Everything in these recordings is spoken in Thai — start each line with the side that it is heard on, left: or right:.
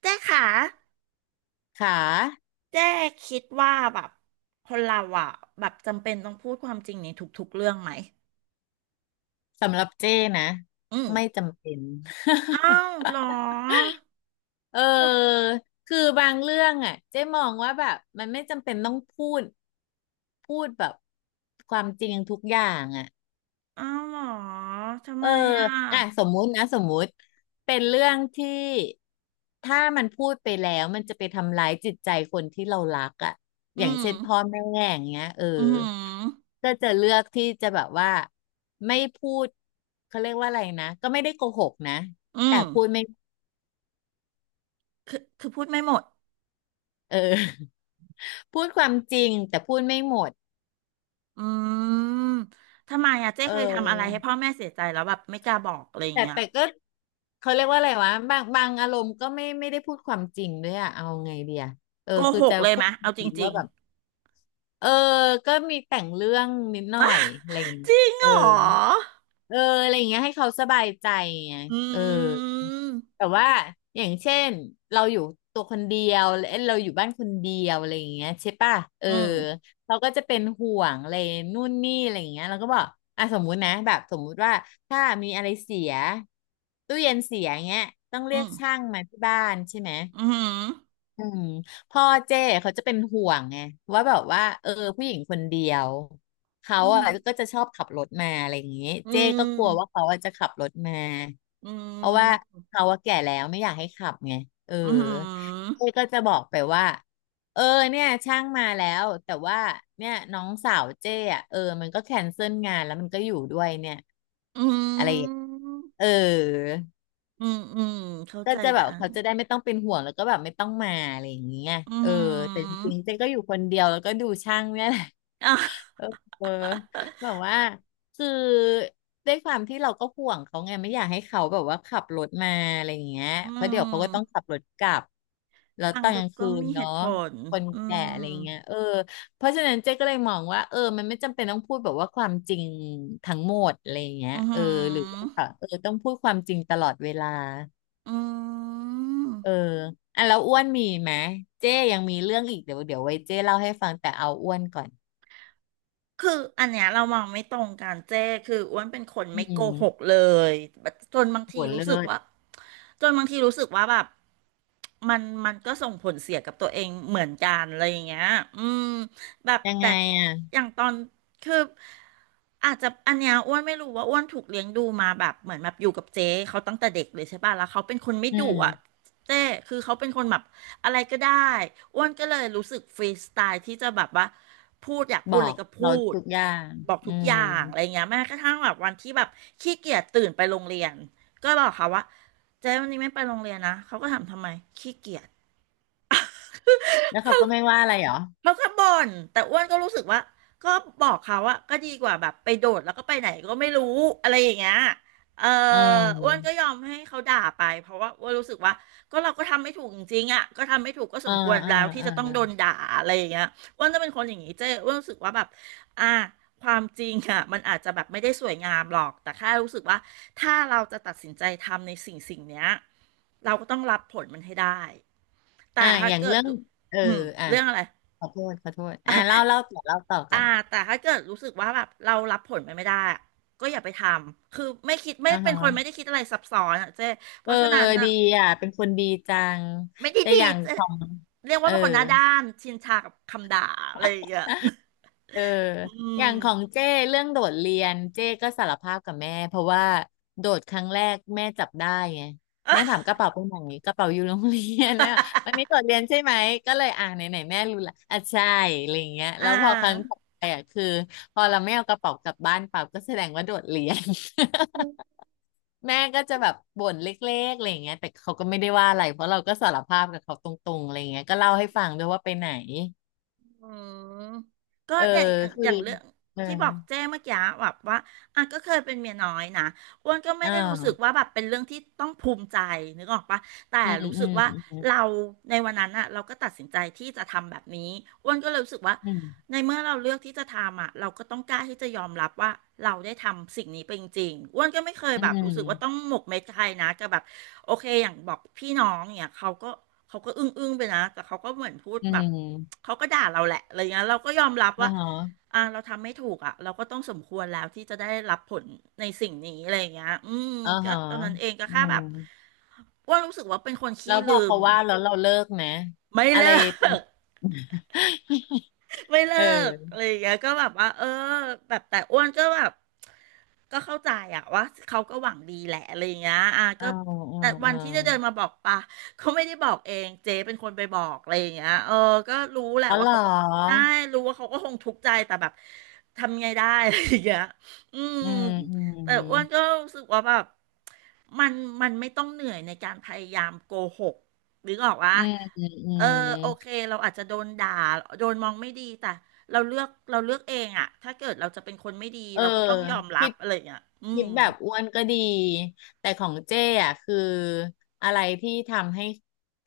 right: เจ๊ค่ะ
left: ค่ะ
right: เจ๊คิดว่าแบบคนเราอ่ะแบบจำเป็นต้องพูดความจริงในทุกๆเรื่องไหม
left: สำหรับเจ้นะ
right: อืม
left: ไม่จำเป็น
right: อ้าวเหรอ
left: เออ
right: ท
left: คือบางเรื่องอ่ะเจ้มองว่าแบบมันไม่จำเป็นต้องพูดพูดแบบความจริงทุกอย่างอ่ะ
right: ำอ้าวเหรอทำ
left: เอ
right: ไม
left: อ
right: อ่ะ
left: อ่ะสมมุตินะสมมุติเป็นเรื่องที่ถ้ามันพูดไปแล้วมันจะไปทำร้ายจิตใจคนที่เรารักอ่ะอ
right: อื
left: ย่าง
right: ม
left: เช่นพ่อแม่อย่างเงี้ยเออ
right: อืม
left: ก็จะเลือกที่จะแบบว่าไม่พูดเขาเรียกว่าอะไรนะก็ไม่ได้โกหกนะ
right: อื
left: แต่
right: ม
left: พูดไม่
right: คือพูดไม่หมด
left: เออ พูดความจริงแต่พูดไม่หมด
right: อืมทำไมอ่ะเจ๊
left: เ
right: เคยทำอะไร
left: ออ
right: ให้พ่อแม่เสียใจแล้วแบบไม่กล้าบอกอะไรอย่าง
left: แต่
right: เงี้ย
left: แต่ก็เขาเรียกว่าอะไรวะบางอารมณ์ก็ไม่ได้พูดความจริงด้วยอะเอาไงเดียเออ
right: โก
left: คือ
right: หก
left: จะ
right: เลย
left: พู
right: ไหม
left: ดจ
right: เอาจ
left: ริงๆ
right: ริ
left: ว่า
right: ง
left: แบบ เออก็มีแต่งเรื่องนิดหน่อยอะไรอย่าง
right: ๆ
left: เงี้ย
right: จริงเห
left: เอ
right: ร
left: อ
right: อ
left: เอออะไรอย่างเงี้ยให้เขาสบายใจไง
right: อื
left: เออแต่
right: ม
left: ว่าอย่างเช่นเราอยู่ตัวคนเดียวเอ้ยเราอยู่บ้านคนเดียวอะไรอย่างเงี้ยใช่ป่ะเออ
right: อืม
left: เราก็จะเป็นห่วงอะไรนู่นนี่อะไรอย่างเงี้ยเราก็บอกอ่ะสมมุตินะแบบสมมุติว่าถ้ามีอะไรเสียตู้เย็นเสียเงี้ยต้อง
right: อื
left: เรียก
right: ม
left: ช่างมาที่บ้านใช่ไหม
right: อืม
left: อืมพ่อเจ้เขาจะเป็นห่วงไงว่าแบบว่าเออผู้หญิงคนเดียวเขา
right: อืม
left: อ่ะก็จะชอบขับรถมาอะไรอย่างงี้
right: อื
left: เจ้ก็กลัวว่า
right: ม
left: เขาอ่ะจะขับรถมา
right: อื
left: เพราะว่า
right: ม
left: เขาอ่ะแก่แล้วไม่อยากให้ขับไงเออ
right: อืม
left: เจ้ก็จะบอกไปว่าเออเนี่ยช่างมาแล้วแต่ว่าเนี่ยน้องสาวเจ้อ่ะเออมันก็แคนเซิลงานแล้วมันก็อยู่ด้วยเนี่ย
right: อื
left: อะไรอย่าง
right: ม
left: เออ
right: อืมอืมเข้า
left: ก็
right: ใจ
left: จะแบ
right: นะ
left: บเขาจะได้ไม่ต้องเป็นห่วงแล้วก็แบบไม่ต้องมาอะไรอย่างเงี้ย
right: อื
left: เออแต่จ
right: ม
left: ริงๆเจ๊ก็อยู่คนเดียวแล้วก็ดูช่างเนี่ยแหละ
right: อ่
left: เออ
right: ะ
left: เออแบบว่าคือด้วยความที่เราก็ห่วงเขาไงไม่อยากให้เขาแบบว่าขับรถมาอะไรอย่างเงี้ย
right: อื
left: เพราะ
right: ม
left: เดี๋ยวเขาก็ต้องขับรถกลับแล้ว
right: ฟั
left: ต
right: ง
left: อน
right: ดู
left: กลาง
right: ก็
left: คืน
right: มีเห
left: เนาะ
right: ตุผล
left: คน
right: อื
left: แก่อะ
right: ม
left: ไรอย่างเงี้ยเออเพราะฉะนั้นเจ๊ก็เลยมองว่าเออมันไม่จำเป็นต้องพูดแบบว่าความจริงทั้งหมดอะไรอย่างเงี้ย
right: อื
left: เออหรือ
right: ม
left: ว่าเออต้องพูดความจริงตลอดเวลา
right: อื
left: เออ
right: ม
left: อ่ะแล้วอ้วนมีไหมเจ้ยังมีเรื่องอีกเดี๋ยวไว้เจ้เล่าให้ฟังแต่เอาอ้วนก่อน
right: คืออันเนี้ยเรามองไม่ตรงกันเจ้คืออ้วนเป็นคน
left: อื
right: ไม่โก
left: ม
right: หกเลยจนบาง
left: โห
right: ทีรู้
left: เลิ
right: สึกว่า
left: ศ
right: จนบางทีรู้สึกว่าแบบมันก็ส่งผลเสียกับตัวเองเหมือนกันอะไรอย่างเงี้ยอืมแบบ
left: ยัง
right: แต่
left: ไงอ่ะ
right: อย่างตอนคืออาจจะอันเนี้ยอ้วนไม่รู้ว่าอ้วนถูกเลี้ยงดูมาแบบเหมือนแบบอยู่กับเจ๊เขาตั้งแต่เด็กเลยใช่ป่ะแล้วเขาเป็นคนไม่
left: อื
right: ดุอ่ะ
left: ม
right: เจ้คือเขาเป็นคนแบบ อะไรก็ได้อ้วนก็เลยรู้สึกฟรีสไตล์ที่จะแบบว่าพูดอยากพู
left: บ
right: ด
left: อ
right: อะไร
left: ก
right: ก็พู
left: เรา
right: ด
left: ทุกอย่าง
right: บอก
left: อื
right: ทุกอ
left: ม
right: ย่างอะไรเงี้ยแม้กระทั่งแบบวันที่แบบขี้เกียจตื่นไปโรงเรียนก็บอกเขาว่าเจ๊วันนี้ไม่ไปโรงเรียนนะเขาก็ถามทำไมขี้เกียจ
left: แล้วเขาก็ไม่ว่าอะไรเหรอ
right: เขาก็บ่นแต่อ้วนก็รู้สึกว่าก็บอกเขาว่าก็ดีกว่าแบบไปโดดแล้วก็ไปไหนก็ไม่รู้อะไรอย่างเงี้ยเออ
left: เ
right: อ้วน
left: ออ
right: ก็ยอมให้เขาด่าไปเพราะว่าอ้วนรู้สึกว่าก็เราก็ทำไม่ถูกจริงๆอ่ะก็ทำไม่ถูกก็ส
left: เออ
right: มควร
left: เออ
right: แล้วที่
left: เอ
right: จะต้องโด
left: อ
right: นด่าอะไรอย่างเงี้ยอ้วนจะเป็นคนอย่างนี้เจ้อ้วนรู้สึกว่าแบบอ่าความจริงอ่ะมันอาจจะแบบไม่ได้สวยงามหรอกแต่แค่รู้สึกว่าถ้าเราจะตัดสินใจทำในสิ่งสิ่งเนี้ยเราก็ต้องรับผลมันให้ได้แต่
left: อ่ะ
right: ถ้า
left: อย่าง
right: เกิด
left: เรื่องเออ
right: อืม
left: อ่ะ
right: เรื่องอะไร
left: ขอโทษขอโทษอ่ะ
right: อ่ะ
left: เล่าต่อเล่าต่อกั
right: อ่า
left: น
right: แต่ถ้าเกิดรู้สึกว่าแบบเรารับผลมันไม่ได้อะก็อย่าไปทำคือไม่คิดไม่
left: อ่า
right: เป็น
left: ฮะ
right: คนไม่ได้คิดอะไรซับซ้อนอ่ะเจ๊เพ
left: เออ
right: ราะฉะนั้นอ่ะ
left: ดีอ่ะเป็นคนดีจัง
right: ไม่ได้
left: แต่อ
right: ดี
left: ย่าง
right: เจ๊
left: ของ
right: เรียก
left: เอ
right: ว่า
left: อ
right: เป็นคนหน้าด้านชินชากับคำด่าอะไรอย่างเงี้ย
left: เออ
right: อื
left: อ
right: ม
left: ย่างของเจ้เรื่องโดดเรียนเจ้ก็สารภาพกับแม่เพราะว่าโดดครั้งแรกแม่จับได้ไงแม่ถามกระเป๋าไปไหนกระเป๋าอยู่โรงเรียน นะวันนี้โดดเรียนใช่ไหมก็เลยอ่าไหนไหนแม่รู้ละอ่ะใช่อะไรอย่างเงี้ย
right: อ่
left: แล้วพอครั้ง
right: า
left: ต่อไปอ่ะคือพอเราไม่เอากระเป๋ากลับบ้านเปล่าก็แสดงว่าโดดเรียน แม่ก็จะแบบบ่นเล็กๆอะไรอย่างเงี้ยแต่เขาก็ไม่ได้ว่าอะไรเพราะเราก็สารภาพกับเขาตรงๆอะไรอย่างเงี้ยก็เล่าให้ฟังด้วยว่าไปไหน
right: อืมก็
left: เออ
right: เนี่ยอย่าง
left: คือ
right: อย่างเรื่อง
left: เออ
right: ที่บอกแจ้เมื่อกี้แบบว่าอ่ะก็เคยเป็นเมียน้อยนะอ้วนก็ไม่
left: อ่
right: ได้รู้สึก
left: า
right: ว่าแบบเป็นเรื่องที่ต้องภูมิใจนึกออกปะแต่
left: อืม
right: รู้
left: อื
right: สึกว่า
left: ม
right: เราในวันนั้นอะเราก็ตัดสินใจที่จะทำแบบนี้อ้วนก็เลยรู้สึกว่า
left: อืม
right: ในเมื่อเราเลือกที่จะทำอะเราก็ต้องกล้าที่จะยอมรับว่าเราได้ทำสิ่งนี้ไปจริงๆอ้วนก็ไม่เคย
left: อื
right: แบบรู้สึกว่าต้อง
left: ม
right: หมกเม็ดกับใครนะกับแบบ โอเคอย่างบอกพี่น้องเนี่ยเขาก็อึ้งอึ้งไปนะแต่เขาก็เหมือนพูด
left: อื
right: แบบ
left: ม
right: เขาก็ด่าเราแหละอะไรเงี้ยเราก็ยอมรับ
left: อ่า
right: ว่า
left: ฮะ
right: เราทำไม่ถูกอ่ะเราก็ต้องสมควรแล้วที่จะได้รับผลในสิ่งนี้อะไรเงี้ยอืม
left: อ่า
right: ก็
left: ฮะ
right: ตอนนั้นเองก็
left: อื
right: แค่แบ
left: ม
right: บอ้ว่ารู้สึกว่าเป็นคน
left: แล้
right: ขี้
left: วพอ
right: ลืม
left: เขาว่าแล้วเราเลิกไหม
right: ไม่
left: อะไร
right: เลิก ไม่เลิ
left: เอ
right: กอะไร
left: อ
right: อย่างเงี้ยก็แบบว่าเออแบบแต่อ้วนก็แบบก็เข้าใจอะว่าเขาก็หวังดีแหละอะไรอย่างเงี้ยอ่ะก็
left: อ่าอ่า
right: แต่วั
left: อ่า
right: นที่จะเดินมาบอกปะเขาไม่ได้บอกเองเจ๊เป็นคนไปบอกอะไรอย่างเงี้ยเออก็รู้แหละ
left: อ๋อเห
right: ว่า
left: รอ
right: เขาก็ได้รู้ว่าเขาก็คงทุกข์ใจแต่แบบทำไงได้อะไรอย่างเงี้ยอืม
left: อืมอื
right: แต่
left: ม
right: อ้วนก็รู้สึกว่าแบบมันไม่ต้องเหนื่อยในการพยายามโกหกนึกออกวะ
left: อืมอื
right: เออ
left: ม
right: โอเคเราอาจจะโดนด่าโดนมองไม่ดีแต่เราเลือกเองอะถ้าเกิดเราจะเป็นคนไม่ดี
left: เออ
right: เราก็ต้องยอมรั
left: คิ
right: บ
left: ด
right: อะไรอย่างเงี้ยอื
left: คิด
right: ม
left: แบบอ้วนก็ดีแต่ของเจ้อ่ะคืออะไรที่ทำให้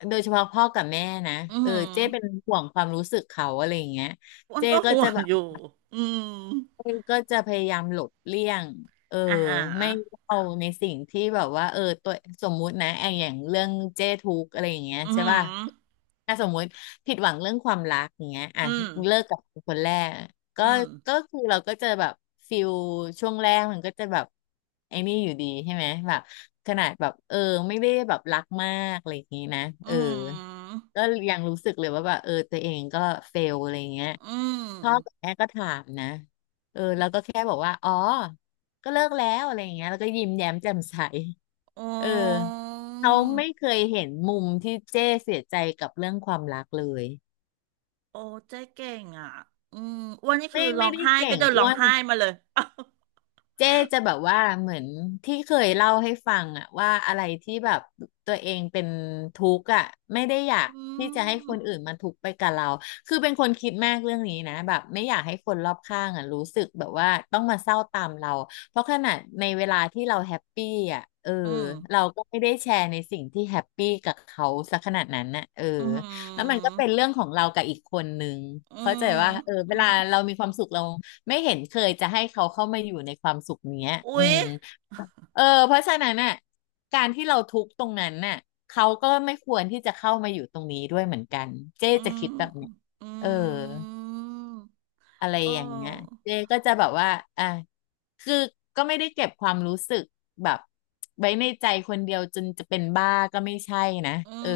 left: โดยเฉพาะพ่อกับแม่นะ
right: อือ
left: เออ
right: หือ
left: เจ้เป็นห่วงความรู้สึกเขาอะไรอย่างเงี้ย
right: อ้วน
left: เจ้
right: ก็
left: ก็
right: ห่ว
left: จะ
right: ง
left: แบบ
right: อยู่อืม
left: อ้ยก็จะพยายามหลบเลี่ยงเออ
right: อ่าหา
left: ไม่เอาในสิ่งที่แบบว่าเออตัวสมมุตินะไออย่างเรื่องเจ้ทุกข์อะไรอย่างเงี้ย
right: อือ
left: ใช่
right: หือ
left: ป่ะถ้าสมมุติผิดหวังเรื่องความรักอย่างเงี้ยอ่ะ
right: อืม
left: เลิกกับคนแรก
right: อื
left: ก็
right: ม
left: ก็คือเราก็จะแบบฟิลช่วงแรกมันก็จะแบบไอ้นี่อยู่ดีใช่ไหมแบบขนาดแบบเออไม่ได้แบบรักมากอะไรอย่างงี้นะ
right: อื
left: เออ
right: มอ
left: ก็ยังรู้สึกเลยว่าแบบเออตัวเองก็เฟลอะไรอย่างเงี้ย
right: ืม
left: พ่อกับแม่ก็ถามนะเออแล้วก็แค่บอกว่าอ๋อ ก็เลิกแล้วอะไรอย่างเงี้ยแล้วก็ยิ้มแย้มแจ่มใส
right: โอ้
left: เออเขาไม่เคยเห็นมุมที่เจ้เสียใจกับเรื่องความรักเลย
right: โอ้เจ๊เก่งอ่ะอืมอ้วนนี่คือ
left: ไม่
right: ร้
left: ไม่
right: อง
left: ได้
right: ไห้
left: เก่
right: ก็
left: ง
right: เดินร้
left: อ้
right: อ
left: ว
right: ง
left: น
right: ไห้มาเลย อ้า
left: เจ๊จะแบบว่าเหมือนที่เคยเล่าให้ฟังอะว่าอะไรที่แบบตัวเองเป็นทุกข์อะไม่ได้อยาก
right: อื
left: ที่จะให้
right: ม
left: คนอื่นมาทุกข์ไปกับเราคือเป็นคนคิดมากเรื่องนี้นะแบบไม่อยากให้คนรอบข้างอะรู้สึกแบบว่าต้องมาเศร้าตามเราเพราะขนาดในเวลาที่เราแฮปปี้อะเออ
right: อืม
left: เราก็ไม่ได้แชร์ในสิ่งที่แฮปปี้กับเขาสักขนาดนั้นน่ะเออ
right: อื
left: แล้วมัน
right: ม
left: ก็เป็นเรื่องของเรากับอีกคนนึงเข้าใจว่าเออเว
right: อื
left: ลาเรา
right: ม
left: มีความสุขเรา ไม่เห็นเคยจะให้เขาเข้ามาอยู่ในความสุขเนี้ยอื
right: อุ๊ย
left: มเออเพราะฉะนั้นน่ะการที่เราทุกข์ตรงนั้นน่ะเขาก็ไม่ควรที่จะเข้ามาอยู่ตรงนี้ด้วยเหมือนกัน เจ๊
right: อื
left: จะ
right: ม
left: คิดแบบนี้
right: อื
left: เออ
right: ม
left: อะไร
right: เออ
left: อย่างเงี้ยเจ๊ก็จะแบบว่าอ่ะคือก็ไม่ได้เก็บความรู้สึกแบบไว้ในใจคนเดียวจนจะเป็นบ้าก็ไม่ใช่นะ
right: อื
left: เออ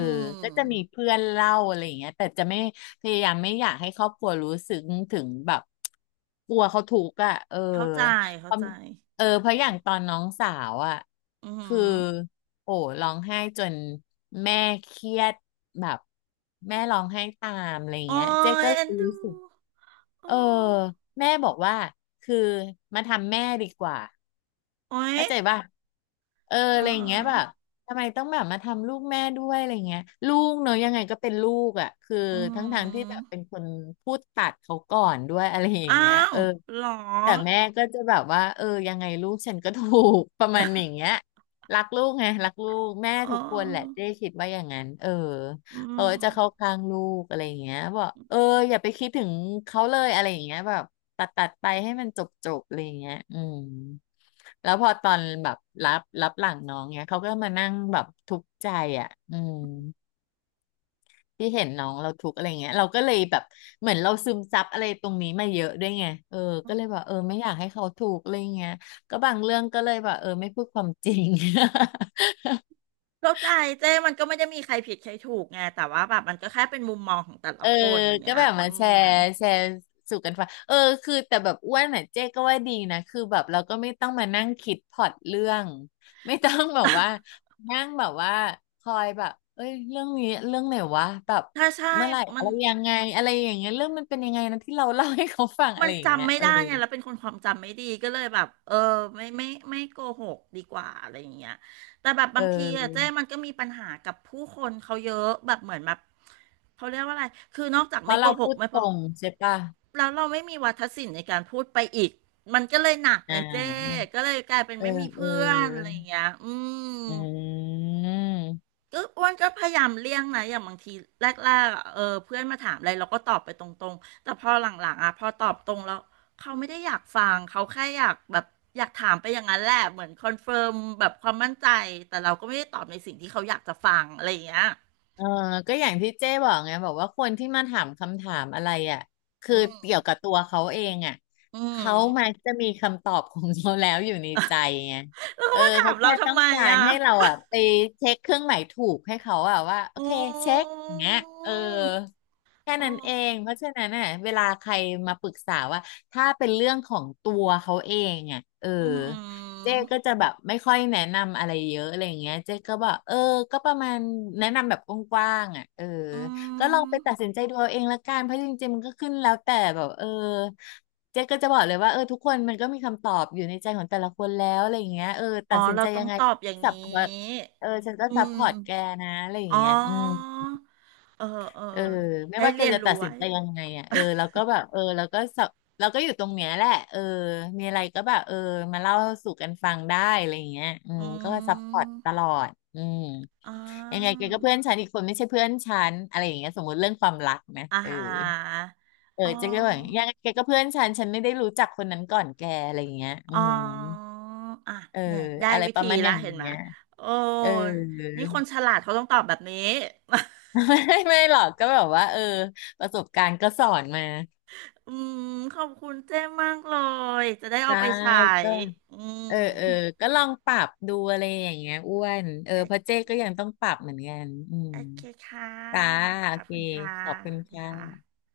left: ก็จะ
right: ม
left: มีเพื่อนเล่าอะไรอย่างเงี้ยแต่จะไม่พยายามไม่อยากให้ครอบครัวรู้สึกถึงแบบกลัวเขาทุกข์อ่ะเออ
right: เข้าใจ
left: เพ
right: เข้า
left: ราะ
right: ใจ
left: เออเพ
right: อื
left: ราะอ
right: ม
left: ย่างตอนน้องสาวอ่ะ
right: อื
left: คือ
right: ม
left: โอ้ร้องไห้จนแม่เครียดแบบแม่ร้องไห้ตามอะไรอย่าง
right: โอ้
left: เงี้ยเจ๊
right: ย
left: ก็เล
right: เอ็น
left: ย
right: ดู
left: รู้สึก เอ
right: โอ้
left: อแม่บอกว่าคือมาทำแม่ดีกว่า
right: โอ้ย
left: เข้าใจป่ะเออ
right: เ
left: อะไรอย่างเงี้ยแบบ
right: ออ
left: ทำไมต้องแบบมาทำลูกแม่ด้วยอะไรเงี้ยลูกเนอะยังไงก็เป็นลูกอ่ะคือ
right: อื
left: ทั้งทางที่แบบ
right: ม
left: เป็นคนพูดตัดเขาก่อนด้วยอะไรอย่า
right: อ้า
left: งเงี้ย
right: ว
left: เออ
right: เหรอ
left: แต่แม่ก็จะแบบว่าเออยังไงลูกฉันก็ถูก ประมาณอย่างเงี้ยรักลูกไงรักลูกแม่
right: เ
left: ทุกคนแหละ
right: ออ
left: เจ๊คิดว่าอย่างนั้นเออ
right: อืม
left: เขาจะเข้าข้างลูกอะไรอย่างเงี้ยบอกเอออย่าไปคิดถึงเขาเลยอะไรอย่างเงี้ยแบบตัดไปให้มันจบอะไรอย่างเงี้ยอืม แล้วพอตอนแบบรับหลังน้องเนี้ยเขาก็มานั่งแบบทุกข์ใจอ่ะอืมที่เห็นน้องเราทุกข์อะไรเงี้ยเราก็เลยแบบเหมือนเราซึมซับอะไรตรงนี้มาเยอะด้วยไงเออก็เลยแบบเออไม่อยากให้เขาถูกข์อะไรเงี้ยก็บางเรื่องก็เลยแบบเออไม่พูดความจริง
right: เข้าใจเจ้มันก็ไม่ได้มีใครผิดใครถูกไงแต่ว่าแบบมันก็แค่เป็นมุมมองของแต่ละ
left: เออ
right: คนอย่าง
left: ก็
right: เงี้ย
left: แบบ
right: อื
left: มาแช
right: ม
left: ร์แชร์สู่กันฟังเออคือแต่แบบอ้วนน่ะเจ๊ก็ว่าดีนะคือแบบเราก็ไม่ต้องมานั่งคิดพล็อตเรื่องไม่ต้องแบบว่า นั่งแบบว่าคอยแบบเอ้ยเรื่องนี้เรื่องไหนวะแบบ
right: ถ้าใช่
left: เมื่อไหร่
right: มั
left: อะ
right: น
left: ไรยังไงอะไรอย่างเงี้ยเรื่องมันเป็นยังไงนะที่เราเล่าให้เขาฟังอะ
right: มั
left: ไร
right: น
left: อย่างเงี้
right: จำ
left: ย
right: ไม่
left: เออ
right: ได้ไงแล้วเป็นคนความจำไม่ดีก็เลยแบบเออไม่ไม่ไม่โกหกดีกว่าอะไรอย่างเงี้ยแต่แบบ
left: เ
right: บางทีอะ
left: ออ
right: เจ้มันก็มีปัญหากับผู้คนเขาเยอะแบบเหมือนแบบเขาเรียกว่าอะไรคือนอกจาก
left: เพ
right: ไม่
left: ราะ
right: โก
left: เรา
right: ห
left: พู
right: ก
left: ด
right: ไม่พ
left: ต
right: อ
left: รงใช่ปะ
right: แล้วเราไม่มีวาทศิลป์ในการพูดไปอีกมันก็เลยหนัก
left: อ่
right: ไงเจ้
left: า
right: ก็เลยกลายเป็น
left: เออ
right: ไม่มี
left: เอ
right: เพื่อนอะไร
left: อ
right: อย่างเงี้ยอืม
left: อืม
right: ก็อ้วนก็พยายามเลี่ยงนะอย่างบางทีแรกๆอะเออเพื่อนมาถามอะไรเราก็ตอบไปตรงๆแต่พอหลังๆอ่ะพอตอบตรงแล้วเขาไม่ได้อยากฟังเขาแค่อยากแบบอยากถามไปอย่างนั้นแหละเหมือนคอนเฟิร์มแบบความมั่นใจแต่เราก็ไม่ได้ตอบในสิ่งที่เขาอยากจะฟังอะไรอย่างเงี้ย
left: เออก็อย่างที่เจ้บอกไงบอกว่าคนที่มาถามคำถามอะไรอ่ะคือ
right: อืม
left: เกี่ยวกับตัวเขาเองอ่ะ
right: อืม
left: เขามักจะมีคำตอบของเขาแล้วอยู่ในใจไง
right: แล้ว
left: เอ
right: เขา
left: อ
right: มาถา
left: เขา
right: มเรา
left: แค่ต้
right: ทำ
left: อง
right: ไม
left: การ
right: อ่ะ
left: ให้เราอ่ะไปเช็คเครื่องหมายถูกให้เขาอ่ะว่าโอ
right: อื
left: เคเช็คอย่างเงี้ยเออ
right: ม
left: แค่
right: โอ้
left: นั้นเองเพราะฉะนั้นน่ะเวลาใครมาปรึกษาว่าถ้าเป็นเรื่องของตัวเขาเองอ่ะเออ
right: อืม
left: เจ๊ก็จะแบบไม่ค่อยแนะนำอะไรเยอะอะไรอย่างเงี้ยเจ๊ก็บอกเออก็ประมาณแนะนำแบบกว้างๆอ่ะเออ
right: อื
left: ก็ลองไป
right: ม
left: ตัดสินใจดูเอาเองละกันเพราะจริงๆมันก็ขึ้นแล้วแต่แบบเออเจ๊ก็จะบอกเลยว่าเออทุกคนมันก็มีคำตอบอยู่ในใจของแต่ละคนแล้วอะไรอย่างเงี้ยเออ
right: อ๋
left: ตั
right: อ
left: ดสิน
right: เรา
left: ใจ
right: ต้อ
left: ยั
right: ง
left: งไง
right: ตอบอย่าง
left: สั
right: นี
left: บ
right: ้
left: เออฉันก็
right: อื
left: ซัพพอ
right: ม
left: ร์ตแกนะอะไรอย่าง
right: อ๋
left: เงี้ยอืม
right: อ เออเอ
left: เออ
right: อ
left: ไม่
right: ได้
left: ว่าแก
right: เรียน
left: จะตั
right: รู้
left: ดสิน
right: ไว้
left: ใจยังไงอ่ะเออแล้วก็แบบเออแล้วก็สับเราก็อยู่ตรงเนี้ยแหละเออมีอะไรก็แบบเออมาเล่าสู่กันฟังได้อะไรอย่างเงี้ยอืม
right: อื
left: ก็ซัพพอร์ตตล
right: ม
left: อดอืม
right: อ๋อ
left: ยังไงแกก็เพื่อนฉันอีกคนไม่ใช่เพื่อนฉันอะไรอย่างเงี้ยสมมติเรื่องความรักนะ
right: อา
left: เออ
right: หาร
left: เออ
right: อ๋อ
left: เจ๊ก็แบบยังไงแกก็เพื่อนฉันฉันไม่ได้รู้จักคนนั้นก่อนแกอะไรอย่างเงี้ยอื
right: อ๋อ
left: ม
right: อ่ะ
left: เออ
right: เนี่ยได้
left: อะไร
right: วิ
left: ประ
right: ธี
left: มาณอ
right: ละ
left: ย่าง
right: เห็นไหม
left: เงี้ย
right: โอ้
left: เออ
right: นี่คนฉลาดเขาต้องตอบแบบนี้
left: ไม่ไม่หรอกก็แบบว่าเออประสบการณ์ก็สอนมา
right: อืมขอบคุณเจ้มากเลย จะได้เอา
left: ได้
right: ไปใช้
left: ก็
right: อืม
left: เออเออก็ลองปรับดูอะไรอย่างเงี้ยอ้วน
right: โอ
left: เออ
right: เ
left: เพราะเจ๊ก็ยัง
right: ค
left: ต้องปรับเหมือนกันอืม
right: โอเคค่ะ
left: จ้า
right: ข
left: โอ
right: อบ
left: เค
right: คุณค่ะ
left: ขอบคุณ
right: สวัสดี
left: ค่
right: ค
left: ะ
right: ่ะ